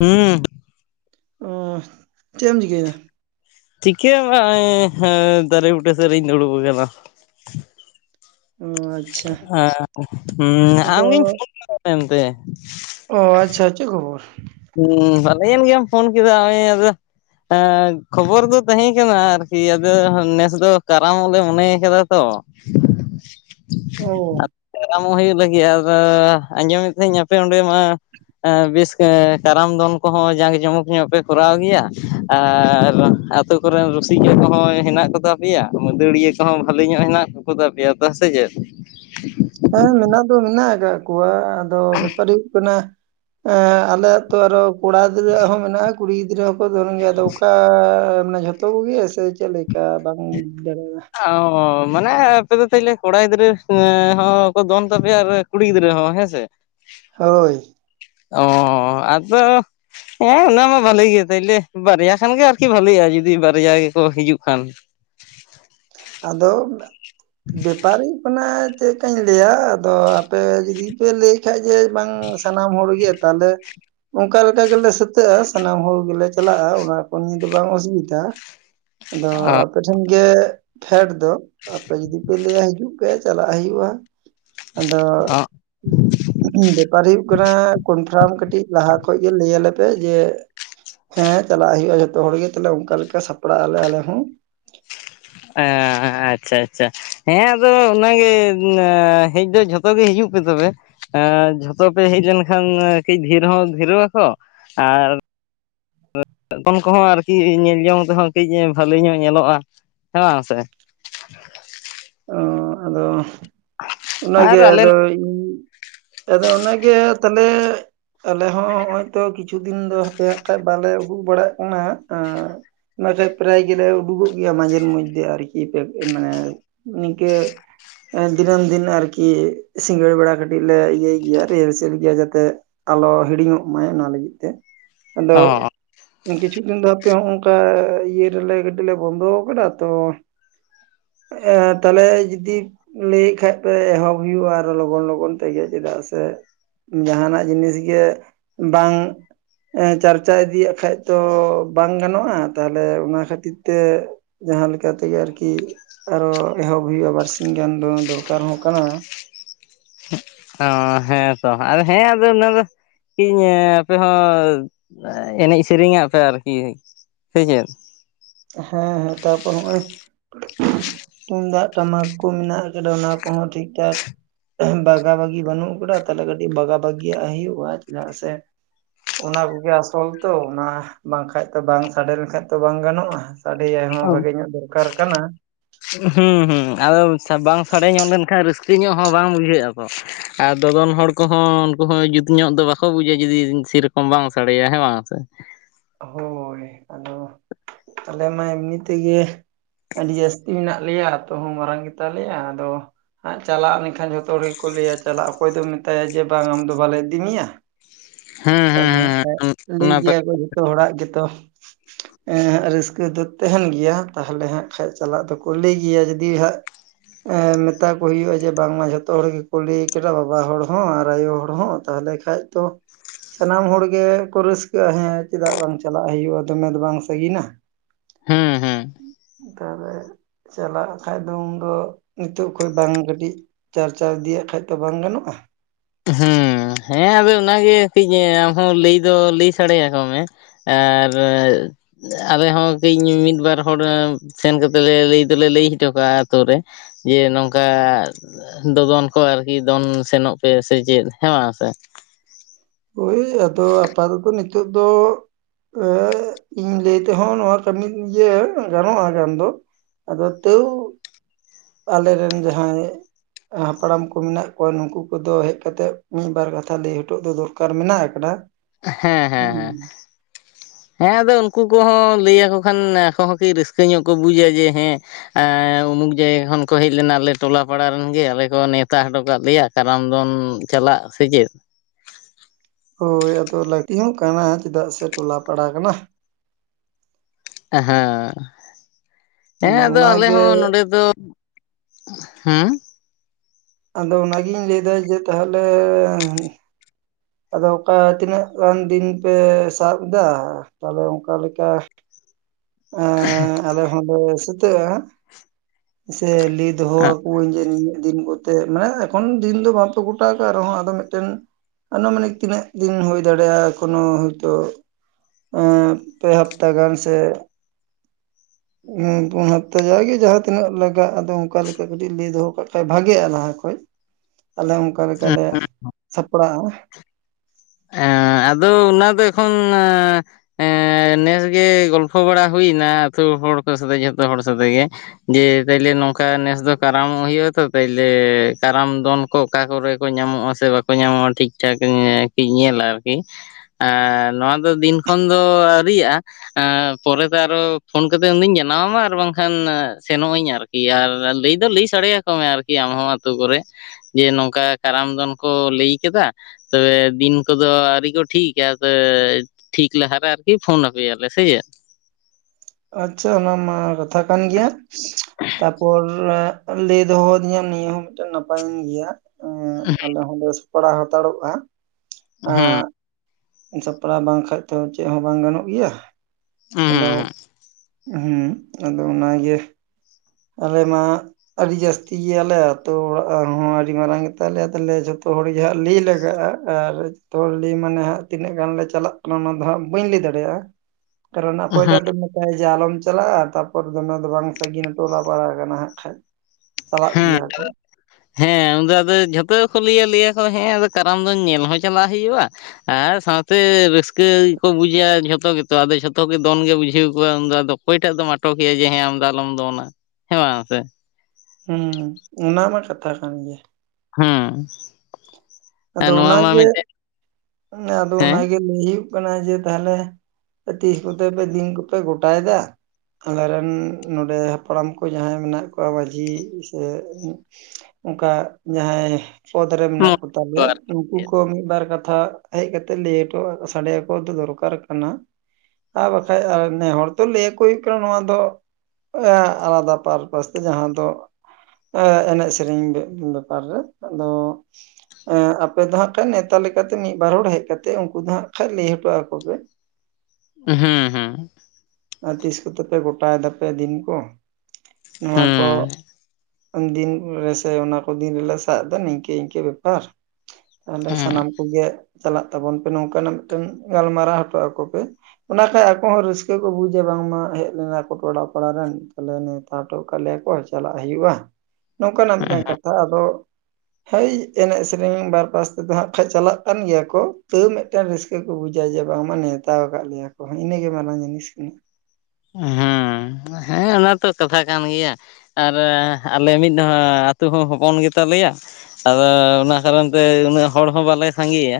ᱦᱩᱸ᱾ ᱚ ᱪᱮᱫ ᱮᱢ ᱪᱤᱠᱟᱹᱭᱫᱟ? ᱪᱤᱠᱟᱹ ᱦᱚ ᱵᱟᱝ ᱫᱟᱨᱮ ᱵᱩᱴᱟᱹ ᱥᱮᱫ ᱨᱤᱧ ᱫᱩᱲᱩᱵ ᱟᱠᱟᱱᱟ᱾ ᱚ ᱟᱪᱪᱷᱟ ᱦᱮᱸ ᱦᱮᱸ ᱟᱫᱚ ᱟᱢᱜᱤᱧ ᱯᱷᱳᱱ ᱠᱟᱢᱟ ᱢᱮᱱᱛᱮ᱾ ᱚ ᱟᱪᱪᱷᱟ᱾ ᱟᱨ ᱪᱮᱫ ᱠᱷᱚᱵᱚᱨ? ᱦᱩᱸ ᱵᱷᱟᱞᱮᱭᱮᱱ ᱜᱮᱭᱟᱢ ᱯᱷᱳᱱ ᱠᱮᱫᱟ ᱦᱚᱸᱜ-ᱚᱭ ᱟᱫᱚ ᱦᱮᱸ ᱠᱷᱚᱵᱚᱨ ᱫᱚ ᱛᱟᱦᱮᱸ ᱠᱟᱱᱟ᱾ ᱟᱨᱠᱤ ᱟᱫᱚ ᱱᱮᱥ ᱫᱚ ᱠᱟᱨᱟᱢᱚᱜ ᱞᱮ ᱢᱚᱱᱮᱭ ᱟᱠᱟᱫᱟ ᱛᱚ᱾ [inaudible] [unintelligible] ᱚ [unintelligible] ᱦᱩᱭᱩᱜ ᱞᱟᱹᱜᱤᱫ ᱟ ᱟᱫᱚ ᱟᱸᱡᱚᱢᱮᱫ ᱛᱟᱦᱮᱱᱟᱹᱧ ᱟᱯᱮ ᱚᱸᱰᱮ ᱢᱟ ᱵᱮᱥ ᱠᱟᱨᱟᱢ ᱫᱚᱱ ᱠᱚᱦᱚᱸ ᱡᱟᱸᱠ ᱡᱚᱢᱚᱠ ᱧᱚᱜ ᱯᱮ ᱠᱚᱨᱟᱣ ᱜᱮᱭᱟ ᱟᱨ ᱟᱛᱳ ᱠᱚᱨᱮᱱ ᱨᱩᱥᱤᱠᱟ ᱠᱚᱦᱚᱸ ᱦᱮᱱᱟᱜ ᱠᱚᱛᱟ ᱯᱮᱭᱟ ᱢᱟᱹᱫᱟᱹᱲᱤᱭᱟᱹ ᱠᱚᱦᱚᱸᱵᱷᱟᱹᱞᱤ ᱧᱚᱜ ᱦᱮᱱᱟᱜ ᱠᱚ ᱠᱚᱛᱟ ᱯᱮᱭᱟ ᱛᱚ ᱥᱮ ᱪᱮᱫ [unintelligible] ᱦᱮᱸ ᱢᱮᱱᱟᱜ ᱫᱚ ᱢᱮᱱᱟᱜ ᱟᱠᱟᱫ ᱠᱚᱣᱟ ᱟᱫᱚ ᱵᱮᱯᱟᱨ ᱦᱩᱭᱩᱜ ᱠᱟᱱᱟ ᱮᱸ ᱟᱞᱮᱭᱟᱜ ᱛᱚ ᱟᱨᱚ ᱠᱚᱲᱟ ᱜᱤᱫᱽᱨᱟᱹᱣᱟᱜ ᱦᱚᱸ ᱢᱮᱱᱟᱜᱼᱟ ᱠᱩᱲᱤ ᱜᱤᱫᱽᱨᱟᱹ ᱦᱚᱸᱠᱚ ᱫᱚᱨᱚᱱ ᱜᱮᱭᱟ ᱟᱫᱚ ᱚᱠᱟ ᱢᱟᱱᱮ ᱡᱷᱚᱛᱚᱼᱼ ᱡᱚᱛᱚ ᱠᱚᱜᱮ ᱥᱮ ᱪᱮᱫ ᱞᱮᱠᱟ ᱵᱟᱝ ᱵᱩᱡᱽ ᱫᱟᱲᱮᱭᱟᱜᱼᱟ ᱚᱻ ᱢᱟᱱᱮ ᱟᱯᱮ ᱫᱚ ᱛᱟᱦᱞᱮ ᱠᱚᱲᱟ ᱜᱤᱫᱽᱨᱟᱹ ᱦᱚᱸ ᱠᱚ ᱫᱚᱱ ᱛᱟᱯᱮᱭᱟ ᱟᱨ ᱠᱩᱲᱤ ᱜᱤᱫᱽᱨᱟᱹ ᱦᱚᱸ ᱦᱮᱸ ᱥᱮ? ᱦᱳᱭ ᱚᱸᱻ ᱟᱫᱚ ᱦᱮᱸᱻ ᱚᱱᱟ ᱢᱟ ᱵᱷᱟᱹᱞᱤ ᱜᱮᱭᱟ ᱛᱟᱦᱚᱞᱮ ᱵᱟᱨᱭᱟ ᱠᱷᱟᱱ ᱜᱮ ᱟᱨᱠᱤ ᱵᱷᱟᱹᱞᱤᱜᱼᱟ ᱡᱩᱫᱤ ᱵᱟᱨᱭᱟ ᱜᱮᱠᱚ ᱦᱤᱡᱩᱜ ᱠᱷᱟᱱ ᱟᱫᱚ ᱵᱮᱯᱟᱨ ᱦᱩᱭᱩᱜ ᱠᱟᱱᱟ ᱪᱮᱫᱠᱟᱹᱧ ᱞᱟᱹᱭᱟ ᱟᱫᱚ ᱟᱯᱮ ᱡᱩᱫᱤ ᱯᱮ ᱞᱟᱹᱭ ᱠᱷᱟᱡ ᱡᱮ ᱵᱟᱝᱼᱼ ᱥᱟᱱᱟᱢ ᱦᱚᱲ ᱜᱮ ᱛᱟᱞᱮ ᱚᱱᱠᱟ ᱞᱮᱠᱟ ᱜᱮᱞᱮ ᱥᱟᱹᱛᱟᱹᱜᱼᱟ ᱥᱟᱱᱟᱢ ᱦᱚᱲ ᱜᱮᱞᱮ ᱪᱟᱞᱟᱜᱼᱟ ᱚᱱᱟ ᱠᱚ ᱱᱤᱭᱟᱹ ᱫᱚ ᱵᱟᱝ ᱚᱥᱩᱵᱤᱫᱟᱜᱼᱟ᱾ ᱟᱫᱚ ᱟᱯᱮ ᱴᱷᱮᱱ ᱜᱮ ᱯᱷᱮᱰ ᱫᱚ ᱟᱯᱮ ᱡᱩᱫᱤ ᱯᱮ ᱞᱟᱹᱭᱟ ᱦᱤᱡᱩᱜ ᱯᱮ ᱪᱟᱞᱟᱜ ᱦᱩᱭᱩᱜᱼᱟ᱾ ᱟᱫᱚᱻ ᱵᱮᱯᱟᱨ ᱦᱩᱭᱩᱜ ᱠᱟᱱᱟ ᱠᱚᱱᱯᱷᱟᱨᱢ ᱠᱟᱹᱴᱤᱡ ᱞᱟᱦᱟ ᱠᱷᱚᱡ ᱜᱮ ᱞᱟᱹᱭ ᱟᱞᱮᱯᱮ ᱡᱮ ᱦᱮᱸ ᱪᱟᱞᱟᱜ ᱦᱩᱭᱩᱜᱼᱟ ᱡᱚᱛᱚ ᱦᱚᱲ ᱜᱮ ᱛᱟᱦᱞᱮ ᱚᱱᱠᱟ ᱞᱮᱠᱟ ᱥᱟᱯᱲᱟᱜᱼᱟᱞᱮ ᱟᱞᱮ ᱦᱚᱸ ᱟᱪᱪᱷᱟ ᱟᱪᱪᱷᱟ ᱦᱮᱸ ᱟᱫᱚ ᱚᱱᱟᱜᱮ ᱦᱮᱡ ᱫᱚ ᱡᱷᱚᱼᱼ ᱡᱷᱚᱛᱚ ᱜᱮ ᱦᱤᱡᱩᱜ ᱯᱮ ᱛᱚᱵᱮ ᱮ ᱡᱷᱚᱛᱚ ᱯᱮ ᱦᱮᱡ ᱞᱮᱱᱠᱷᱟᱱ ᱠᱟᱹᱡ ᱰᱷᱮᱨ ᱦᱚᱸ ᱰᱷᱮᱨᱚᱜ ᱟᱠᱚ ᱟᱨᱻ ᱡᱚᱛᱚᱱ ᱠᱚᱦᱚᱸ ᱟᱨᱠᱤ ᱧᱮᱞ ᱡᱚᱝ ᱛᱮᱦᱚᱸ ᱠᱟᱹᱡ ᱵᱷᱟᱹᱞᱤ ᱧᱚᱜ ᱮ ᱧᱮᱞᱚᱜᱼᱟ ᱦᱮᱸ ᱵᱟᱝ ᱥᱮ [inaudible] ᱚᱸᱻ ᱟᱫᱚ ᱚᱱᱟ ᱟᱨ ᱜᱮ ᱟᱞᱮ ᱟᱫᱚ ᱤᱧ ᱟᱫᱚ ᱚᱱᱟ ᱜᱮ ᱛᱟᱦᱚᱞᱮ ᱟᱞᱮ ᱦᱚᱸ ᱱᱚᱜᱼᱚᱭ ᱛᱚ ᱠᱤᱪᱷᱩ ᱫᱤᱱ ᱫᱚ ᱦᱟᱯᱮᱭᱟᱜ ᱠᱷᱟᱡ ᱵᱟᱞᱮ ᱩᱰᱩᱠ ᱵᱟᱲᱟᱜ ᱠᱟᱱᱟ ᱱᱚᱜᱼᱚᱭ ᱡᱮ ᱯᱨᱟᱭ ᱜᱮᱞᱮ ᱩᱰᱩᱠᱚᱜ ᱜᱮᱭᱟ ᱢᱟᱡᱷᱮᱨ ᱢᱚᱫᱽᱫᱷᱮ ᱟᱨᱠᱤᱮ ᱢᱟᱱᱮ ᱱᱤᱝᱠᱟᱹ ᱫᱤᱱᱟᱹᱢ ᱫᱤᱱ ᱟᱨᱠᱤ ᱥᱤᱸᱜᱟᱹᱲ ᱵᱮᱲᱟ ᱠᱟᱹᱴᱤᱡ ᱞᱮ ᱤᱭᱟᱹᱭ ᱜᱮᱭᱟ ᱨᱮᱦᱮᱞᱥᱮᱞ ᱜᱮᱭᱟ ᱡᱟᱛᱮ ᱟᱞᱚ ᱦᱤᱲᱤᱧᱚᱜ ᱢᱟᱭ ᱚᱱᱟ ᱞᱟᱹᱜᱤᱫ ᱛᱮ ᱟᱫᱚ ᱦᱚᱸ ᱠᱤᱪᱷᱩ ᱫᱤᱱ ᱫᱚ ᱦᱟᱯᱮ ᱦᱚᱸ ᱚᱱᱠᱟ ᱤᱭᱟᱹ ᱨᱮᱞᱮ ᱠᱟᱹᱴᱤᱡ ᱞᱮ ᱵᱚᱱᱫᱚ ᱟᱠᱟᱫᱟ ᱛᱚ ᱮᱻ ᱛᱟᱦᱚᱞᱮ ᱡᱩᱫᱤ ᱞᱟᱹᱭᱮᱜ ᱠᱷᱟᱡ ᱯᱮ ᱮᱦᱚᱵ ᱦᱩᱭᱩᱜᱼᱟ ᱟᱨ ᱞᱚᱜᱚᱱ ᱞᱚᱜᱚᱱ ᱛᱮᱜᱮ ᱪᱮᱫᱟᱜ ᱥᱮ ᱡᱟᱦᱟᱱᱟᱜ ᱡᱤᱱᱤᱥ ᱜᱮ ᱵᱟᱝ ᱪᱟᱨᱪᱟ ᱤᱫᱤᱭᱟᱜ ᱠᱷᱟᱡ ᱛᱚ ᱵᱟᱝ ᱜᱟᱱᱚᱜᱼᱟ ᱛᱟᱦᱚᱞᱮ ᱚᱱᱟ ᱠᱷᱟᱹᱛᱤᱨ ᱛᱮ ᱡᱟᱦᱟᱸ ᱞᱮᱠᱟ ᱛᱮᱜᱮ ᱟᱨᱠᱤ ᱟᱨᱦᱚᱸ ᱮᱦᱚᱵ ᱦᱩᱭᱩᱜᱼᱟ ᱵᱟᱨᱥᱤᱧ ᱜᱟᱱ ᱫᱚ ᱫᱚᱨᱠᱟᱨ ᱦᱚᱸ ᱠᱟᱱᱟ ᱚᱸᱻ ᱦᱮᱸ ᱛᱚ ᱟᱨ ᱦᱮᱸ ᱟᱫᱚ ᱚᱱᱟ ᱫᱚ ᱤᱧ ᱟᱯᱮ ᱦᱚᱸ ᱮᱱᱮᱡ ᱥᱮᱨᱮᱧᱟᱜ ᱯᱮ ᱟᱨᱠᱤ ᱥᱮ ᱪᱮᱫ ᱦᱮᱸ ᱦᱮᱸ ᱛᱟᱨᱯᱚᱨ ᱱᱚᱜᱼᱚᱭ ᱛᱩᱢᱫᱟᱜ ᱴᱟᱢᱟᱠ ᱠᱚ ᱢᱮᱱᱟᱜ ᱟᱠᱟᱫᱟ ᱚᱱᱟ ᱠᱚᱦᱚᱸ ᱴᱷᱤᱠ ᱴᱷᱟᱠ ᱵᱟᱜᱟ ᱵᱟᱹᱜᱤ ᱵᱟᱹᱱᱩᱜ ᱟᱠᱟᱫᱟ ᱛᱟᱦᱚᱞᱮ ᱠᱟᱹᱴᱤᱡ ᱵᱟᱜᱟ ᱵᱟᱹᱜᱤᱭᱟᱜ ᱦᱩᱭᱩᱜᱼᱟ ᱪᱮᱫᱟᱜ ᱥᱮ ᱚᱱᱟ ᱠᱚᱜᱮ ᱟᱥᱚᱞ ᱛᱚ ᱚᱱᱟ ᱵᱟᱝᱠᱷᱟᱡ ᱛᱚ ᱵᱟᱝ ᱥᱟᱰᱮ ᱞᱮᱱᱠᱷᱟᱡ ᱛᱚ ᱵᱟᱝ ᱜᱟᱱᱚᱜᱼᱟ᱾ ᱥᱟᱰᱮ ᱟᱭ ᱦᱚᱸ ᱵᱷᱟᱹᱜᱤ ᱧᱚᱜ ᱫᱚᱨᱠᱟᱨ ᱠᱟᱱᱟ ᱦᱩᱸ ᱦᱩᱸ ᱟᱫᱚ ᱵᱟᱝ ᱥᱟᱰᱮ ᱧᱚᱜ ᱞᱮᱱᱠᱷᱟᱱ ᱨᱟᱹᱥᱠᱟᱹ ᱧᱚᱜ ᱦᱚᱸ ᱵᱟᱝ ᱵᱩᱡᱷᱟᱹᱜᱼᱟ ᱛᱚ ᱟᱨ ᱫᱚᱫᱚᱱ ᱦᱚᱲ ᱠᱚᱦᱚᱸ ᱩᱱᱠᱩ ᱦᱚᱸ ᱡᱩᱛ ᱧᱚᱜ ᱫᱚ ᱵᱟᱠᱚ ᱵᱩᱡᱟ ᱡᱩᱫᱤ ᱥᱮᱨᱚᱠᱚᱢ ᱵᱟᱝ ᱥᱟᱰᱮᱭᱟ ᱦᱮᱸ ᱵᱟᱝ ᱥᱮ ᱦᱳᱭ ᱟᱫᱚ ᱟᱞᱮ ᱢᱟ ᱮᱢᱱᱤ ᱛᱮᱜᱮ ᱟᱹᱰᱤ ᱡᱟᱹᱥᱛᱤ ᱢᱮᱱᱟᱜ ᱞᱮᱭᱟ ᱟᱹᱛᱳ ᱦᱚᱸ ᱢᱟᱨᱟᱝ ᱜᱮ ᱛᱟᱞᱮᱭᱟ ᱟᱫᱚ ᱦᱟᱸᱜ ᱪᱟᱞᱟᱜ ᱞᱮᱠᱷᱟᱱ ᱡᱚᱛᱚ ᱦᱚᱲ ᱜᱮᱠᱚ ᱞᱟᱹᱭᱟ ᱪᱟᱞᱟᱜ ᱚᱠᱚᱭ ᱫᱚᱢ ᱢᱮᱛᱟᱭᱟ ᱡᱮ ᱵᱟᱝ ᱟᱢᱫᱚ ᱵᱟᱞᱮ ᱤᱫᱤ ᱢᱮᱭᱟ ᱦᱮᱸ ᱦᱮᱸ ᱛᱟᱦᱞᱮ ᱦᱮᱸ [unintelligible] ᱞᱟᱹᱭ ᱚᱱᱟ ᱛᱚ ᱜᱮᱭᱟ ᱠᱚ ᱡᱚᱛᱚ ᱦᱚᱲᱟᱜ ᱜᱮᱛᱚ ᱮᱻ ᱨᱟᱹᱥᱠᱟᱹ ᱫᱚ ᱛᱟᱦᱮᱱ ᱜᱮᱭᱟ ᱛᱟᱦᱚᱞᱮ ᱦᱟᱸᱜ ᱠᱷᱟᱡ ᱪᱟᱞᱟᱜ ᱫᱚᱠᱚ ᱞᱟᱹᱭ ᱜᱮᱭᱟ ᱡᱩᱫᱤ ᱦᱟᱸᱜ ᱢᱮᱛᱟ ᱠᱚ ᱦᱩᱭᱩᱜᱼᱟ ᱡᱮ ᱵᱟᱝᱢᱟ ᱡᱷᱚᱛᱚ ᱦᱚᱲ ᱜᱮᱠᱚ ᱞᱟᱹᱭ ᱠᱮᱫᱟ ᱵᱟᱵᱟ ᱦᱚᱲ ᱦᱚᱸ ᱟᱨ ᱟᱭᱳ ᱦᱚᱲ ᱦᱚᱸ ᱛᱟᱦᱚᱞᱮ ᱠᱷᱟᱱ ᱵᱟ ᱠᱷᱟᱡ ᱛᱚ ᱥᱟᱱᱟᱢ ᱦᱚᱲ ᱜᱮᱠᱚ ᱨᱟᱹᱥᱠᱟᱹᱜᱼᱟ ᱦᱮᱸ ᱪᱮᱫᱟᱜ ᱵᱟᱝ ᱪᱟᱞᱟᱜ ᱦᱩᱭᱩᱜᱼᱟ ᱫᱚᱢᱮ ᱫᱚ ᱵᱟᱝ ᱥᱟᱺᱜᱤᱧᱟ ᱦᱮᱸ ᱦᱮᱸ᱾ ᱛᱟᱦᱚᱞᱮ ᱪᱟᱞᱟᱜ ᱠᱷᱟᱡ ᱫᱚ ᱩᱱᱫᱚ ᱱᱤᱛᱚᱜ ᱠᱷᱚᱡ ᱵᱟᱝ ᱠᱟᱹᱴᱤᱡ ᱪᱟᱨᱪᱟᱣ ᱤᱫᱤᱭᱟᱜ ᱠᱷᱟᱡ ᱛᱚ ᱵᱟᱝ ᱜᱟᱱᱚᱜᱼᱟ ᱦᱮᱸ ᱦᱮᱸ ᱟᱫᱚ ᱚᱱᱟᱜᱮ ᱠᱟᱹᱡ ᱟᱢᱦᱚᱸ ᱞᱟᱹᱭ ᱫᱚ ᱞᱟᱹᱭ ᱥᱟᱰᱮᱮᱭᱟᱚ ᱢᱮ ᱟᱨ ᱟᱞᱮᱦᱚᱸ ᱠᱟᱹᱡ ᱢᱤᱫᱵᱟᱨ ᱦᱚᱲ ᱥᱮᱱ ᱠᱟᱛᱮᱫ ᱞᱟᱹᱭ ᱫᱚᱞᱮ ᱞᱟᱹᱭ ᱦᱚᱴᱚ ᱠᱟᱜᱼᱟ ᱟᱹᱛᱩ ᱨᱮ ᱤᱭᱟ ᱱᱚᱝᱠᱟ ᱫᱚᱫᱚᱱ ᱠᱚ ᱟᱨᱠᱤ ᱫᱚᱱ ᱥᱮᱱᱚᱜ ᱯᱮ ᱥᱮ ᱪᱮᱫ ᱦᱮᱸ ᱵᱟᱝ ᱥᱮ ᱦᱳᱭ ᱟᱫᱚ ᱟᱯᱟᱛᱚᱛᱚ ᱫᱚ ᱱᱤᱛᱚᱜ ᱫᱚ ᱮ ᱤᱧ ᱞᱟᱹᱭ ᱛᱮᱦᱚᱸ ᱱᱚᱣᱟ ᱠᱟᱹᱢᱤ ᱮ ᱜᱟᱱᱚᱜᱼᱟ ᱜᱟᱱ ᱫᱚ ᱟᱫᱚ ᱛᱟᱹᱣ ᱟᱞᱮᱨᱮᱱ ᱡᱟᱦᱟᱸᱭ ᱦᱟᱯᱲᱟᱢ ᱠᱚ ᱢᱮᱱᱟᱜ ᱠᱚᱣᱟ ᱱᱩᱠᱩ ᱠᱚᱫᱚ ᱦᱮᱡᱠᱟᱛᱮᱫ ᱢᱤᱫ ᱵᱟᱨ ᱠᱟᱛᱷᱟ ᱞᱟᱹᱭ ᱦᱚᱴᱚ ᱫᱚ ᱫᱚᱨ ᱠᱟᱨ ᱢᱮᱱᱟᱜ ᱮᱠᱟᱰᱟ ᱦᱮᱸ ᱦᱮᱸ ᱦᱮᱸ ᱦᱮᱸ ᱟᱫᱚ ᱩᱱᱠᱩ ᱠᱚᱦᱚᱸ ᱞᱟᱹᱭᱟᱠᱚ ᱠᱷᱟᱱ ᱟᱠᱚ ᱦᱚᱸ ᱠᱤ ᱨᱟᱹᱥᱠᱟᱹ ᱧᱚᱜ ᱠᱚ ᱵᱩᱡᱟ ᱡᱮᱹ ᱦᱮᱸ ᱟ ᱩᱢᱩᱠ ᱡᱟᱭᱜᱟ ᱠᱷᱚᱱ ᱠᱚ ᱦᱮᱡ ᱞᱮᱱᱟ ᱟᱞᱮ ᱴᱚᱞᱟ ᱯᱟᱲᱟ ᱨᱮᱱ ᱜᱮ ᱟᱞᱮ ᱠᱚ ᱱᱮᱣᱛᱟ ᱦᱚᱴᱚ ᱠᱟᱜ ᱞᱮᱭᱟ ᱠᱟᱨᱟᱢ ᱫᱚᱱ ᱪᱟᱞᱟᱜ ᱥᱮ ᱪᱮᱫ ᱦᱳᱭ ᱟᱫᱚ ᱞᱟᱹᱠᱛᱤ ᱦᱚᱸ ᱠᱟᱱᱟ ᱪᱮᱫᱟᱜ ᱥᱮ ᱴᱚᱞᱟ ᱯᱟᱲᱟ ᱠᱟᱱᱟ ᱦᱮᱸ ᱦᱮᱸ ᱟᱫᱚ ᱟᱞᱮ ᱦᱚᱸ ᱱᱚᱰᱮ ᱫᱚ ᱦᱩᱸ ᱟᱫᱚ ᱚᱱᱟᱜᱤᱧ ᱞᱟᱹᱭᱮᱫᱟ ᱡᱮᱹ ᱛᱟᱦᱚᱞᱮ ᱟᱫᱚ ᱚᱠᱟ ᱛᱤᱱᱟᱹᱜ ᱜᱟᱱ ᱫᱤᱱ ᱯᱮ ᱥᱟᱵ ᱮᱫᱟ ᱛᱟᱦᱞᱮ ᱚᱱᱠᱟ ᱞᱮᱠᱟ ᱮᱸ ᱟᱞᱮ ᱦᱚᱸᱞᱮ ᱥᱤᱛᱟᱹᱜᱼᱟ ᱥᱮ ᱞᱟᱹᱭ ᱫᱚᱦᱚᱣᱟᱠᱚᱣᱟᱹᱧ ᱡᱮ ᱱᱤᱱᱟᱹᱜ ᱫᱤᱱ ᱠᱚ ᱛᱮ ᱢᱟᱱᱮ ᱮᱠᱷᱚᱱ ᱫᱤᱱ ᱫᱚ ᱵᱟᱝᱯᱮ ᱜᱚᱴᱟ ᱠᱟᱜ ᱨᱮᱦᱚᱸ ᱟᱫᱚ ᱢᱤᱫᱴᱮᱱ ᱟᱱᱩᱢᱟᱱᱤᱠ ᱛᱤᱱᱟᱹᱜ ᱫᱤᱱ ᱦᱩᱭ ᱫᱟᱲᱮᱭᱟᱜᱼᱟ ᱠᱳᱱᱚ ᱦᱳᱭᱛᱳ ᱮᱸ ᱯᱮ ᱦᱟᱯᱛᱟ ᱜᱟᱱ ᱥᱮ ᱯᱩᱱ ᱦᱟᱯᱛᱟ ᱡᱟᱜᱮ ᱡᱟᱦᱟᱸ ᱛᱤᱱᱟᱹᱜ ᱞᱟᱜᱟᱜ ᱟᱫᱚ ᱚᱱᱠᱟ ᱞᱮᱠᱟ ᱠᱟᱹᱴᱤᱡ ᱞᱟᱹᱭ ᱫᱚᱦᱚ ᱠᱟᱜ ᱠᱷᱟᱱ ᱵᱷᱟᱜᱮᱹᱜᱼᱟ ᱞᱟᱦᱟ ᱠᱷᱚᱡ ᱟᱞᱮ ᱚᱱᱠᱟᱞᱮᱠᱟ ᱞᱮ ᱥᱟᱯᱲᱟᱜᱼᱟ᱾ ᱮ ᱟᱫᱚ ᱚᱱᱟ ᱫᱚ ᱮᱠᱷᱚᱱ ᱮᱸ ᱱᱮᱥ ᱜᱮ ᱜᱚᱞᱯᱚ ᱵᱟᱲᱟ ᱦᱩᱭᱱᱟ ᱟᱹᱛᱩ ᱦᱚᱲ ᱠᱚ ᱥᱟᱛᱮ ᱡᱚᱛᱚ ᱦᱚᱲ ᱥᱟᱛᱮᱜ ᱜᱮ ᱡᱮᱹ ᱛᱟᱦᱞᱮ ᱱᱚᱝᱠᱟ ᱱᱮᱥ ᱫᱚ ᱠᱟᱨᱟᱢᱚᱜ ᱦᱩᱭᱩᱜ ᱟ ᱛᱚ ᱛᱟᱦᱞᱮ ᱠᱟᱨᱟᱢ ᱫᱚᱱ ᱚᱠᱟ ᱠᱚᱨᱮ ᱠᱚ ᱧᱟᱢᱚᱜᱼᱟ ᱥᱮ ᱵᱟᱠᱚ ᱧᱟᱢᱚᱜᱼᱟ ᱴᱷᱤᱠ ᱴᱷᱟᱠ ᱧᱮᱞᱟ ᱟᱨᱠᱤ ᱮ ᱱᱚᱣᱟ ᱫᱚ ᱫᱤᱱ ᱠᱷᱚᱱ ᱫᱚ ᱟᱹᱣᱨᱤᱭᱟᱜᱼᱟ ᱯᱚᱨᱮᱛᱮ ᱟᱨᱚ ᱯᱷᱳᱱ ᱠᱟᱛᱮᱫ ᱩᱱᱫᱩᱧ ᱡᱟᱱᱟᱣ ᱟᱢᱟ ᱟᱨ ᱵᱟᱝᱠᱷᱟᱱ ᱥᱮᱱᱚᱜ ᱟᱹᱧ ᱟᱨᱠᱤ ᱠᱤ ᱟᱨ ᱞᱟᱹᱭ ᱫᱚ ᱞᱟᱹᱭ ᱥᱟᱰᱮᱭᱟᱠᱚᱢᱮ ᱟᱨᱠᱤ ᱟᱢ ᱦᱚᱸ ᱟᱛᱳ ᱠᱚᱨᱮ ᱡᱮᱹ ᱱᱚᱝᱠᱟ ᱠᱟᱨᱟᱢ ᱫᱚᱱ ᱠᱚ ᱞᱟᱹᱭ ᱠᱮᱫᱟ ᱛᱚᱵᱮ ᱫᱤᱱ ᱠᱚᱫᱚ ᱟᱹᱣᱨᱤ ᱠᱚ ᱴᱷᱤᱠᱟ ᱴᱷᱤᱠ ᱞᱟᱦᱟ ᱨᱮ ᱟᱹᱨᱠᱤ ᱯᱷᱳᱱ ᱟᱯᱮᱭᱟᱞᱮ ᱥᱮ ᱪᱮᱫ ᱟᱪᱪᱷᱟ ᱚᱱᱟ ᱢᱟ ᱠᱟᱛᱷᱟ ᱠᱟᱱ ᱜᱮᱭᱟ ᱛᱟᱯᱚᱨ ᱞᱟᱹᱭ ᱫᱚᱦᱚᱟᱹᱫᱤᱧᱟᱢ ᱱᱤᱭᱟᱹ ᱦᱚᱸ ᱢᱤᱫᱴᱮᱱ ᱱᱟᱯᱟᱭᱮᱱ ᱜᱮᱭᱟ ᱟᱞᱮ ᱦᱚᱸᱞᱮ ᱥᱟᱯᱲᱟᱣ ᱦᱟᱛᱟᱲᱚᱜᱼᱟ ᱦᱩᱸ ᱟᱨ ᱥᱟᱯᱲᱟᱣ ᱵᱟᱝᱠᱷᱟᱱᱡ ᱛᱚ ᱪᱮᱫ ᱦᱚ ᱵᱟᱝ ᱜᱟᱱᱚᱜ ᱜᱮᱭᱟ ᱟᱫᱚ ᱦᱩᱸ ᱦᱩ ᱟᱫᱚ ᱚᱱᱟᱜᱮ ᱟᱞᱮ ᱢᱟ ᱟᱹᱰᱤ ᱡᱟᱹᱥᱛᱤ ᱜᱮᱭᱟᱞᱮ ᱟᱛᱳ ᱚᱲᱟᱜ ᱦᱚ‌ ᱟᱹᱰᱤ ᱢᱟᱨᱟᱝ ᱜᱮᱛᱟᱞᱮᱭᱟ ᱛᱟᱞᱮ ᱡᱷᱚᱛᱚ ᱦᱚᱲᱜᱮ ᱦᱟᱜ ᱞᱟᱹᱭ ᱞᱟᱜᱟᱜ-ᱟ᱾ ᱟᱨ ᱡᱚᱛᱚ ᱦᱚᱲ ᱞᱟᱹᱭ ᱢᱟᱱᱮ ᱦᱟᱜ ᱛᱤᱱᱟᱹᱜ ᱜᱟᱱ ᱞᱮ ᱪᱟᱞᱟᱜ ᱠᱟᱱᱟ ᱚᱱᱟ ᱫᱚ ᱦᱟᱜ ᱵᱟᱹᱧ ᱞᱟᱹᱭ ᱫᱟᱲᱮᱭᱟᱜ-ᱟ ᱠᱟᱨᱚᱱ ᱚᱱᱟ ᱦᱩᱸ ᱚᱠᱚᱭᱴᱟᱜ ᱫᱚ ᱢᱮᱛᱟᱭ ᱡᱮ ᱟᱞᱚᱢ ᱪᱟᱞᱟᱜ-ᱟ ᱛᱟᱨᱯᱚᱨ ᱫᱚ ᱚᱱᱟ ᱫᱚ ᱵᱟᱝ ᱥᱟᱺᱜᱤᱧᱟ ᱴᱚᱞᱟ ᱯᱟᱲᱟ ᱟᱠᱟᱱᱟ ᱦᱟᱜ ᱠᱷᱟᱡ ᱪᱟᱞᱟᱜ ᱦᱩᱸ ᱜᱮᱭᱟ ᱠᱚ ᱦᱮᱸ ᱩᱱᱫᱚ ᱟᱫᱚ ᱡᱷᱚᱛᱚ ᱠᱚ ᱞᱟᱹᱭ ᱞᱮᱭᱟ ᱠᱚ ᱦᱮᱸ ᱟᱫᱚ ᱠᱟᱨᱟᱢ ᱫᱚᱱ ᱧᱮᱞ ᱦᱚᱸ ᱪᱟᱞᱟᱣ ᱦᱩᱭᱩᱜ-ᱟ ᱟᱨ ᱥᱟᱶᱛᱮ ᱨᱟᱹᱥᱠᱟᱹ ᱜᱮᱠᱚ ᱵᱩᱡ-ᱟ ᱡᱷᱚᱛᱚ ᱜᱮᱛᱚ ᱟᱫᱚ ᱡᱷᱚᱛᱚ ᱜᱮ ᱫᱚᱱ ᱜᱮ ᱵᱩᱡᱷᱟᱹᱣ ᱠᱚᱣᱟ ᱩᱱᱫᱚ ᱟᱫᱚ ᱚᱠᱚᱭ ᱴᱟᱜ ᱫᱚᱢ ᱟᱴᱚᱠᱮᱭᱟ ᱡᱮ ᱦᱮᱸ ᱟᱢ ᱫᱚ ᱟᱞᱚᱢ ᱫᱚᱱᱟ ᱦᱮᱸ ᱵᱟᱝ ᱥᱮ ᱦᱩᱸ ᱚᱱᱟ ᱢᱟ ᱠᱷ ᱠᱟᱛᱷᱟ ᱠᱟᱱ ᱜᱮᱭᱟ ᱦᱩᱸᱢ ᱟᱫᱚ ᱚᱱᱟᱜᱮ ᱟᱫᱚ ᱦᱮᱸ ᱚᱱᱟᱜᱮ ᱞᱟᱹᱭ ᱦᱩᱭᱩᱜ ᱠᱟᱱᱟ ᱡᱮ ᱛᱟᱦᱚᱞᱮ ᱛᱤᱥ ᱠᱚᱛᱮ ᱯᱮ ᱫᱤᱱ ᱠᱚᱯᱮ ᱜᱚᱴᱟᱭᱮᱫᱟ ᱟᱞᱮᱨᱮᱱ ᱱᱚᱰᱮ ᱦᱟᱯᱲᱟᱢ ᱠᱚ ᱡᱟᱦᱟᱭ ᱢᱮᱱᱟᱜ ᱠᱚᱣᱟ ᱢᱟᱺᱡᱷᱤ ᱥᱮ ᱚᱱᱠᱟ ᱡᱟᱦᱟᱭ ᱯᱚᱫ ᱨᱮ ᱢᱮᱱᱟᱜ ᱢᱚᱱᱮ ᱠᱚ ᱛᱟᱠᱚ ᱛᱟᱞᱮᱭᱟ ᱟᱨᱠᱤ ᱩᱱᱠᱩ ᱠᱚ ᱢᱤᱫᱵᱟᱨ ᱟᱨ ᱠᱟᱛᱷᱟ ᱦᱮᱡ ᱠᱟᱛᱮ ᱞᱟᱹᱭ ᱦᱚᱴᱚ ᱥᱟᱰᱮ ᱟᱠᱚ ᱫᱚᱨᱠᱟᱨ ᱠᱟᱱᱟ ᱟᱨ ᱵᱟᱠᱷᱟᱡ ᱱᱮ ᱦᱚᱲ ᱛᱚ ᱞᱟᱹᱭ ᱟᱠᱚ ᱦᱩᱭᱩᱜ ᱠᱟᱱᱟ ᱱᱚᱣᱟ ᱫᱚ ᱟᱞᱟᱫᱟ ᱯᱟᱨᱯᱟᱥ ᱛᱮ ᱡᱟᱦᱟᱸ ᱫᱚ ᱮᱸ ᱮᱱᱮᱡ ᱥᱮᱨᱮᱧ ᱵᱮᱯᱟᱨ ᱨᱮ ᱟᱫᱚ ᱟᱯᱮ ᱫᱚ ᱦᱟᱸᱜ ᱠᱷᱟᱡ ᱱᱮᱶᱛᱟ ᱞᱮᱠᱟᱛᱮ ᱢᱤᱫ ᱵᱟᱨ ᱦᱚᱲ ᱦᱮᱡ ᱠᱟᱛᱮᱜ ᱩᱱᱠᱩ ᱫᱚ ᱦᱟᱸᱜ ᱠᱷᱟᱱᱡ ᱞᱟᱹᱭ ᱦᱚᱴᱚ ᱟᱠᱚᱯᱮ ᱦᱩᱸ ᱦᱩᱸ ᱟᱨ ᱛᱤᱥ ᱠᱚᱛᱮᱯᱮ ᱜᱚᱴᱟᱭ ᱫᱟᱯᱮ ᱫᱤᱱ ᱠᱚ ᱱᱚᱣᱟ ᱠᱚ ᱦᱩᱸ ᱫᱤᱱ ᱨᱮᱥᱮ ᱚᱱᱟ ᱠᱚ ᱫᱤᱱ ᱨᱮᱞᱮ ᱥᱟᱵ ᱮᱫᱟ ᱱᱤᱝᱠᱟᱹ ᱤᱝᱱᱠᱟᱹ ᱵᱮᱯᱟᱨ ᱛᱟᱦᱚᱞᱮ ᱦᱩᱸ ᱥᱟᱱᱟᱢ ᱠᱚᱜᱮ ᱪᱟᱞᱟᱜ ᱛᱟᱵᱚᱱ ᱯᱮ ᱱᱚᱝᱠᱟᱱᱟᱜ ᱢᱤᱫᱴᱮᱱ ᱜᱟᱞᱢᱟᱨᱟᱣ ᱦᱚᱴᱚ ᱟᱠᱚ ᱯᱮ ᱚᱱᱟ ᱠᱷᱟᱡ ᱟᱠᱚ ᱦᱚᱸ ᱨᱟᱹᱥ ᱠᱟᱹ ᱠᱚ ᱵᱩᱡᱟ ᱵᱟᱝᱢᱟ ᱦᱮᱡ ᱞᱮᱱᱟ ᱠᱚ ᱴᱚᱞᱟ ᱯᱟᱲᱟ ᱨᱮᱱ ᱛᱟᱦᱚᱞᱮ ᱱᱮᱶᱛᱟ ᱦᱚᱴᱚ ᱠᱟᱸᱜ ᱞᱮᱭᱟ ᱠᱚ ᱪᱟᱞᱟᱜ ᱦᱩᱭᱩᱜ-ᱟ ᱱᱚᱝᱠᱟ ᱱᱟᱜ ᱢᱤᱫᱴᱟᱱ ᱠᱟᱛᱷᱟ ᱟᱫᱚ ᱦᱳᱭ ᱮᱱᱮᱡ ᱥᱮᱨᱮᱧ ᱵᱟᱨᱯᱟᱥ ᱛᱮᱫᱚ ᱦᱟᱸᱜ ᱠᱷᱟᱡ ᱪᱟᱞᱟᱜ ᱠᱟᱱ ᱜᱮᱭᱟ ᱠᱚ ᱛᱟᱣ ᱢᱮᱫ ᱢᱤᱫᱴᱟᱝ ᱨᱟᱹᱥᱠᱟᱹ ᱠᱚ ᱵᱩᱡᱟ ᱡᱮ ᱵᱟᱝᱢᱟ ᱱᱮᱶᱛᱟ ᱟᱠᱟᱫ ᱞᱮᱭᱟ ᱠᱚ ᱦᱚᱸ ᱤᱱᱟᱹᱜ ᱜᱮ ᱢᱟᱨᱟᱝ ᱡᱤᱱᱤᱥ ᱠᱟᱱᱟ ᱦᱩᱸ ᱦᱮᱸ ᱚᱱᱟ ᱛᱚ ᱠᱟᱛᱷᱟ ᱠᱟᱱ ᱜᱮᱭᱟ ᱟᱨ ᱟᱞᱮ ᱢᱤᱫᱷᱟᱣ ᱟᱛᱳ ᱦᱚᱸ ᱦᱚᱯᱚᱱ ᱜᱮ ᱛᱟᱞᱮᱭᱟ ᱥᱟᱫᱚ ᱚᱱᱟ ᱠᱟᱨᱚᱱ ᱛᱮ ᱩᱱᱟᱹᱜ ᱦᱚᱲ ᱦᱚᱸ ᱵᱟᱞᱮ ᱥᱟᱸᱜᱮᱭᱟ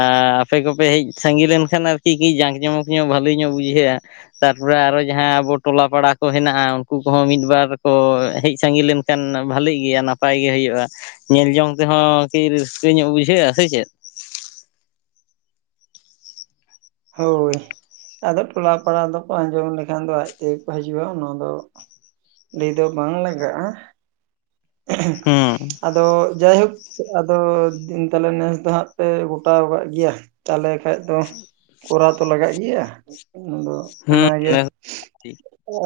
ᱟᱨ ᱟᱯᱮ ᱠᱚᱯᱮ ᱦᱮᱡ ᱥᱟᱸᱜᱮ ᱞᱮᱱᱠᱷᱟᱱ ᱟᱨᱠᱤ ᱡᱟᱸᱠ ᱡᱚᱢᱚᱠ ᱧᱚᱜ ᱵᱟᱹᱞᱤ ᱧᱚᱜ ᱵᱩᱡᱷᱟᱹᱜ-ᱟ ᱛᱨᱟ ᱟᱨᱚ ᱡᱟᱦᱟᱸ ᱟᱵᱚ ᱴᱚᱞᱟ ᱯᱟᱲᱟ ᱠᱚ ᱦᱮᱱᱟᱜ-ᱟ ᱩᱱᱠᱩ ᱠᱚᱦᱚ ᱢᱤᱫ ᱵᱟᱨ ᱠᱚ ᱦᱮᱡ ᱥᱟᱸᱜᱮ ᱞᱮᱱᱠᱷᱟᱱ ᱠᱷᱟᱱ ᱵᱟᱹᱞᱤᱜ ᱜᱮᱭᱟ ᱱᱟᱯᱟᱭ ᱜᱮ ᱦᱩᱭᱩᱜ-ᱟ ᱧᱮᱞ ᱡᱚᱝ ᱛᱮᱦᱚᱸ ᱠᱤ ᱨᱟᱹᱥᱠᱟᱹ ᱧᱚᱜ ᱵᱩᱡᱷᱟᱹᱜ-ᱟ ᱥᱮ ᱪᱮᱫ ᱦᱳᱭ ᱟᱫᱚ ᱴᱚᱞᱟ ᱯᱟᱲᱟ ᱫᱚᱠᱚ ᱟᱸᱡᱚᱢ ᱞᱮᱠᱷᱟᱱ ᱫᱚ ᱟᱡ ᱛᱮᱜᱮ ᱠᱚ ᱦᱤᱡᱩᱜ-ᱟ ᱚᱱᱟ ᱫᱚ ᱞᱟᱹᱭ ᱫᱚ ᱵᱟᱝ ᱞᱟᱜᱟᱜ-ᱟ ᱦᱮᱸ ᱟᱫᱚ ᱡᱟᱭᱦᱳᱠ ᱟᱫᱚ ᱛᱟᱦᱚᱞᱮ ᱱᱮᱥ ᱫᱚ ᱦᱟᱸᱜ ᱯᱮ ᱜᱚᱴᱟᱣ ᱠᱟᱜ ᱜᱮᱭᱟ ᱛᱟᱦᱞᱮ ᱠᱷᱟᱡ ᱫᱚ ᱠᱚᱨᱟᱣ ᱛᱚ ᱞᱟᱜᱟ ᱜᱮᱭᱟ ᱟᱫᱚ ᱚᱱᱟᱜᱮ ᱦᱮᱸ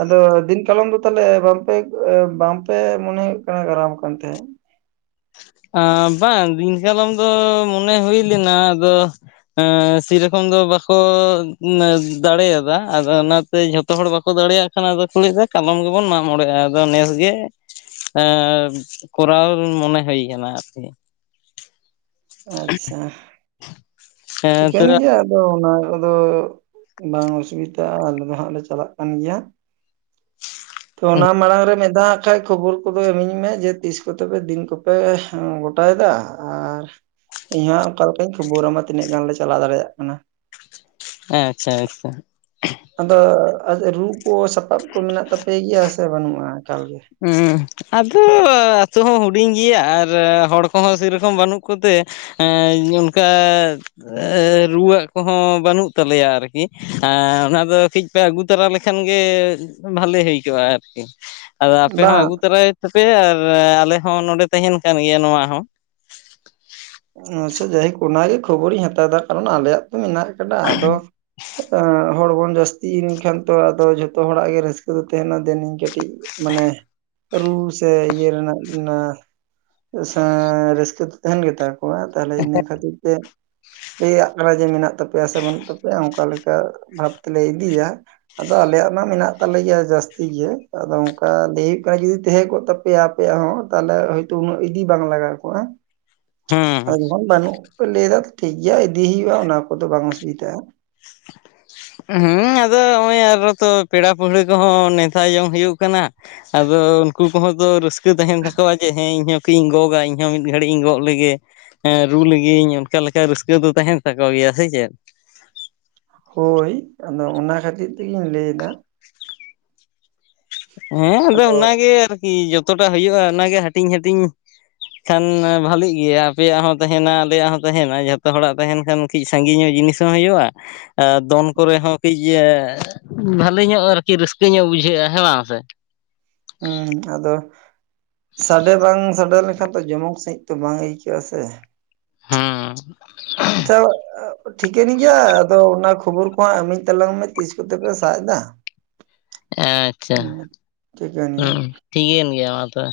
ᱟᱫᱚ ᱫᱤᱱ ᱠᱟᱞᱚᱢ ᱫᱚ ᱛᱟᱦᱞᱮ ᱵᱟᱝᱯᱮ ᱵᱟᱝᱯᱮ ᱢᱚᱱᱮ ᱦᱩᱭᱩᱜ ᱠᱟᱱᱟ ᱜᱟᱨᱟᱢ ᱠᱟᱱ ᱛᱟᱦᱮᱫ ᱵᱟᱝ ᱫᱤᱱᱠᱟᱞᱚᱢ ᱫᱚ ᱢᱚᱱᱮ ᱦᱩᱭ ᱞᱮᱱᱟ ᱟᱫᱚ ᱮ ᱥᱮᱨᱚᱠᱚᱢ ᱫᱚ ᱵᱟᱠᱚ ᱫᱟᱲᱮᱭᱟᱫᱟ ᱟᱫᱚ ᱚᱱᱟᱛᱮ ᱡᱷᱚᱛᱚ ᱦᱚᱲ ᱵᱟᱠᱚ ᱫᱟᱲᱮᱭᱟᱜ ᱠᱷᱟᱱᱟ ᱫᱚᱠᱚ ᱞᱟᱹᱭ ᱫᱟ ᱠᱟᱞᱚᱢ ᱜᱮᱵᱚᱱ ᱢᱟᱜ ᱢᱚᱬᱮᱜ-ᱟ ᱟᱫᱚ ᱱᱮᱥ ᱜᱮ ᱮᱸ ᱠᱚᱨᱟᱣ ᱢᱚᱱᱮ ᱦᱩᱭ ᱠᱟᱱᱟ ᱟᱨᱠᱤ ᱟᱪᱪᱷᱟ ᱦᱮᱸ ᱛᱚ ᱪᱤᱠᱮᱱ ᱜᱮᱭᱟ ᱟᱫᱚ ᱚᱱᱟ ᱠᱚᱫᱚ ᱵᱟᱝ ᱚᱥᱩᱵᱤᱫᱟᱜ-ᱟ ᱟᱞᱮ ᱫᱚ ᱦᱟᱸᱜ ᱞᱮ ᱪᱟᱞᱟᱜ ᱠᱟᱱ ᱜᱮᱭᱟ ᱛᱚ ᱚᱱᱟ ᱢᱟᱲᱟᱝ ᱨᱮ ᱢᱤᱫ ᱫᱷᱟᱣ ᱠᱷᱟᱡ ᱠᱷᱚᱵᱚᱨ ᱠᱚᱫᱚ ᱤᱢᱟᱹᱧ ᱢᱮ ᱡᱮ ᱛᱤᱥ ᱠᱚᱛᱮ ᱫᱤᱱ ᱠᱚᱯᱮ ᱜᱚᱴᱟᱭᱮᱫᱟ ᱟᱨ ᱤᱧᱦᱚᱸ ᱚᱠᱟ ᱞᱮᱠᱟᱧ ᱠᱷᱚᱵᱚᱨ ᱟᱢᱟ ᱛᱤᱱᱟᱹᱜ ᱜᱟᱱᱞᱮ ᱪᱟᱞᱟᱣ ᱫᱟᱲᱮᱭᱟᱜ ᱠᱟᱱᱟ ᱦᱮᱸ ᱟᱪᱪᱷᱟ ᱟᱪᱪᱷᱟ ᱟᱫᱚ ᱨᱩ ᱠᱚ ᱥᱟᱯᱟᱵ ᱠᱚ ᱢᱮᱱᱟᱜ ᱛᱟᱯᱮ ᱜᱮᱭᱟ ᱥᱮ ᱵᱟᱹᱱᱩᱜᱼᱟ ᱮᱠᱟᱞ ᱜᱮ ᱩᱸ ᱟᱫᱚ ᱟᱛᱳ ᱦᱚᱸ ᱦᱩᱰᱤᱧ ᱜᱮᱭᱟ ᱟᱨ ᱦᱚᱲ ᱠᱚᱦᱚᱸ ᱥᱮ ᱨᱚᱠᱚᱢ ᱵᱟᱹᱱᱩᱜ ᱠᱚᱛᱮ ᱦᱮᱸ ᱚᱱᱠᱟ ᱨᱩᱣᱟᱹᱜ ᱠᱚᱦᱚᱸ ᱵᱟᱹᱱᱩᱜ ᱛᱟᱞᱮᱭᱟ ᱟᱨᱠᱤ ᱚᱱᱟ ᱫᱚ ᱠᱟᱹᱴᱤᱡ ᱯᱮ ᱟᱹᱜᱩ ᱛᱚᱨᱟ ᱞᱮᱠᱷᱟᱱ ᱜᱮ ᱵᱷᱟᱞᱮ ᱦᱩᱭ ᱠᱚᱜᱼᱟ ᱟᱨᱠᱤ ᱟᱫᱚ ᱟᱯᱮ ᱦᱚᱸ ᱵᱟᱝ ᱟᱹᱜᱩ ᱛᱚᱨᱟᱭᱮᱫ ᱛᱟᱯᱮ ᱟᱨ ᱟᱞᱮ ᱦᱚᱸ ᱱᱚᱰᱮ ᱛᱟᱦᱮᱱ ᱠᱟᱱ ᱜᱮᱭᱟ ᱱᱚᱣᱟ ᱦᱚᱸ ᱟᱪᱷᱟ ᱡᱟᱭᱦᱳᱠ ᱚᱱᱟᱜᱮ ᱠᱷᱚᱵᱚᱨᱤᱧ ᱦᱟᱛᱟᱣᱟ ᱠᱟᱨᱚᱱ ᱟᱞᱮᱭᱟᱜ ᱛᱚ ᱢᱮᱱᱟᱜ ᱟᱠᱟᱫᱟ ᱟᱫᱚ ᱦᱚᱲ ᱵᱚᱱ ᱡᱟᱹᱥᱛᱤ ᱮᱱ ᱠᱷᱟᱱ ᱛᱚ ᱟᱫᱚ ᱡᱷᱚᱛᱚ ᱦᱚᱲᱟᱜ ᱜᱮ ᱨᱟᱹᱥᱠᱟᱹ ᱫᱚ ᱛᱟᱦᱮᱱᱟ ᱫᱮᱱᱤᱧ ᱠᱟᱹᱴᱤᱡ ᱢᱟᱱᱮ ᱨᱩ ᱥᱮ ᱤᱭᱟᱹ ᱨᱮᱱᱟᱜ ᱚᱱᱟ ᱨᱟᱹᱥᱠᱟᱹ ᱛᱟᱦᱮᱱ ᱜᱮᱛᱟ ᱛᱟᱦᱚᱞᱮ ᱤᱱᱟᱹ ᱠᱷᱟᱹᱛᱤᱨ ᱛᱮ ᱞᱟᱹᱭᱟᱜ ᱠᱟᱱᱟ ᱡᱮ ᱢᱮᱱᱟᱜ ᱛᱟᱠᱚᱣᱟ ᱾ ᱛᱟᱯᱮᱭᱟ ᱥᱮ ᱵᱟᱹᱱᱩᱜ ᱛᱟᱯᱮᱭᱟ ᱚᱱᱠᱟ ᱞᱮᱠᱟ ᱵᱷᱟᱵ ᱛᱮᱞᱮ ᱤᱫᱤᱭᱟ ᱾ ᱟᱫᱚ ᱟᱞᱮᱭᱟᱜ ᱢᱟ ᱢᱮᱱᱟᱜ ᱛᱟᱞᱮ ᱜᱮᱭᱟ ᱡᱟᱹᱥᱛᱤ ᱜᱮ ᱟᱫᱚ ᱚᱱᱠᱟ ᱞᱟᱹᱭ ᱦᱩᱭᱩᱜ ᱠᱟᱱᱟ ᱡᱩᱫᱤ ᱛᱟᱦᱮᱸ ᱠᱚᱜ ᱛᱟ ᱯᱮᱭᱟᱯᱮᱭᱟ ᱦᱚᱸ ᱛᱟᱦᱚᱞᱮ ᱦᱳᱭᱛᱚ ᱩᱱᱟᱹᱜ ᱤᱫᱤ ᱵᱟᱝ ᱞᱟᱜᱟᱣ ᱠᱚᱜᱼᱟ ᱾ ᱦᱩᱸ ᱟᱫᱚ ᱡᱚᱠᱷᱚᱱ ᱵᱟᱹᱱᱩᱜ ᱯᱮ ᱞᱟᱹᱭ ᱫᱟ ᱴᱷᱤᱠ ᱜᱮᱭᱟ ᱤᱫᱤ ᱦᱩᱭᱩᱜᱼᱟ ᱚᱱᱟ ᱠᱚᱫᱚ ᱵᱟᱝ ᱚᱥᱩᱵᱤᱛᱟᱜᱼᱟ ᱾ [unintelligible] ᱦᱮᱸ ᱟᱫᱚ ᱱᱚᱜᱼᱚᱭ ᱟᱨ ᱛᱚ ᱯᱮᱲᱟ ᱯᱟᱹᱲᱦᱟᱹ ᱠᱚᱦᱚᱸ ᱱᱮᱶᱛᱟ ᱡᱚᱝ ᱦᱩᱭᱩᱜ ᱠᱟᱱᱟ ᱾ ᱟᱫᱚ ᱩᱱᱠᱩ ᱠᱚᱦᱚᱸ ᱛᱚ ᱨᱟᱹᱥᱠᱟᱹ ᱛᱟᱦᱮᱱ ᱛᱟᱠᱚᱣᱟ ᱡᱮ ᱦᱮᱸ ᱤᱧᱦᱚ ᱠ ᱤᱧ ᱜᱚᱜ ᱠᱟ ᱤᱧᱦᱚᱸ ᱢᱤᱫ ᱜᱷᱟᱹᱲᱤᱡ ᱤᱧ ᱜᱚᱜ ᱞᱮᱜᱮ. ᱦᱮᱸ ᱨᱩ ᱞᱟᱹᱜᱤᱫᱜᱤᱧ ᱚᱱᱠᱟ ᱞᱮᱠᱟ ᱨᱟᱹᱥᱠᱟᱹ ᱫᱚ ᱛᱟᱦᱮᱱ ᱛᱟᱠᱚ ᱜᱮᱭᱟ ᱥᱮ ᱪᱮᱫ ᱦᱳᱭ ᱟᱫᱚ ᱚᱱᱟ ᱠᱷᱟᱹᱛᱤᱨ ᱛᱮᱜᱮᱧ ᱞᱟᱹᱭ ᱮᱫᱟ ᱾ ᱦᱮᱸ ᱟᱫᱚ ᱚᱱᱟᱜᱮ ᱟᱨᱠᱤ ᱡᱚᱛᱚᱴᱟᱜ ᱦᱩᱭᱩᱜᱼᱟ ᱚᱱᱟᱜᱮ ᱦᱟᱹᱴᱤᱧ ᱦᱟᱹᱴᱤᱧ ᱾ ᱠᱷᱟᱱ ᱵᱷᱟᱹᱞᱤᱜ ᱜᱮᱭᱟ ᱟᱯᱮᱭᱟᱜ ᱦᱚᱸ ᱛᱟᱦᱮᱱᱟ ᱟᱞᱮᱭᱟᱜ ᱦᱚᱸ ᱛᱟᱦᱮᱱᱟ ᱡᱷᱚᱛᱚ ᱦᱚᱲᱟᱜ ᱛᱟᱦᱮᱱ ᱠᱷᱟᱱ ᱠᱟᱹᱡ ᱥᱟᱺᱜᱤᱧᱚᱜ ᱡᱤᱱᱤᱥ ᱦᱚᱸ ᱦᱩᱭᱩᱜᱼᱟ ᱾ ᱟᱨ ᱫᱚᱱ ᱠᱚᱨᱮ ᱦᱚᱸ ᱠᱟᱹᱡ ᱵᱷᱟᱞᱮ ᱧᱚᱜ ᱟᱨᱠᱤ ᱨᱟᱹᱥᱠᱟᱹ ᱧᱚᱜ ᱵᱩᱡᱷᱟᱹᱜᱼᱟ ᱦᱮᱸ ᱵᱟᱝ? ᱥᱮᱮ [inaudible] ᱦᱮᱸ ᱟᱫᱚ ᱥᱟᱰᱮ ᱵᱟᱝ ᱥᱟᱰᱮ ᱞᱮᱱᱠᱷᱟᱱ ᱫᱚ ᱡᱚᱢᱚᱠ ᱥᱟᱺᱦᱤᱡ ᱛᱚ ᱵᱟᱝ ᱟᱹᱭᱠᱟᱹᱜᱼᱟ ᱥᱮ ᱦᱮᱸ ᱾ ᱟᱪᱷᱟ ᱾ ᱴᱷᱤᱠᱟᱹᱱ ᱜᱮᱭᱟ ᱟᱫᱚ ᱚᱱᱟ ᱠᱷᱚᱵᱚᱨ ᱠᱚᱦᱟᱸᱜ ᱤᱢᱤᱟᱹᱧ ᱛᱟᱞᱟᱝ ᱢᱮ ᱛᱤᱥ ᱠᱚᱛᱮ ᱯᱮ ᱥᱟᱵ ᱮᱫᱟ ᱾ ᱟᱪᱷᱟ ᱱᱤᱭᱟᱹ ᱦᱸᱩ ᱴᱷᱤᱠᱮᱱ ᱜᱮᱭᱟ ᱢᱟ ᱛᱚᱵᱮ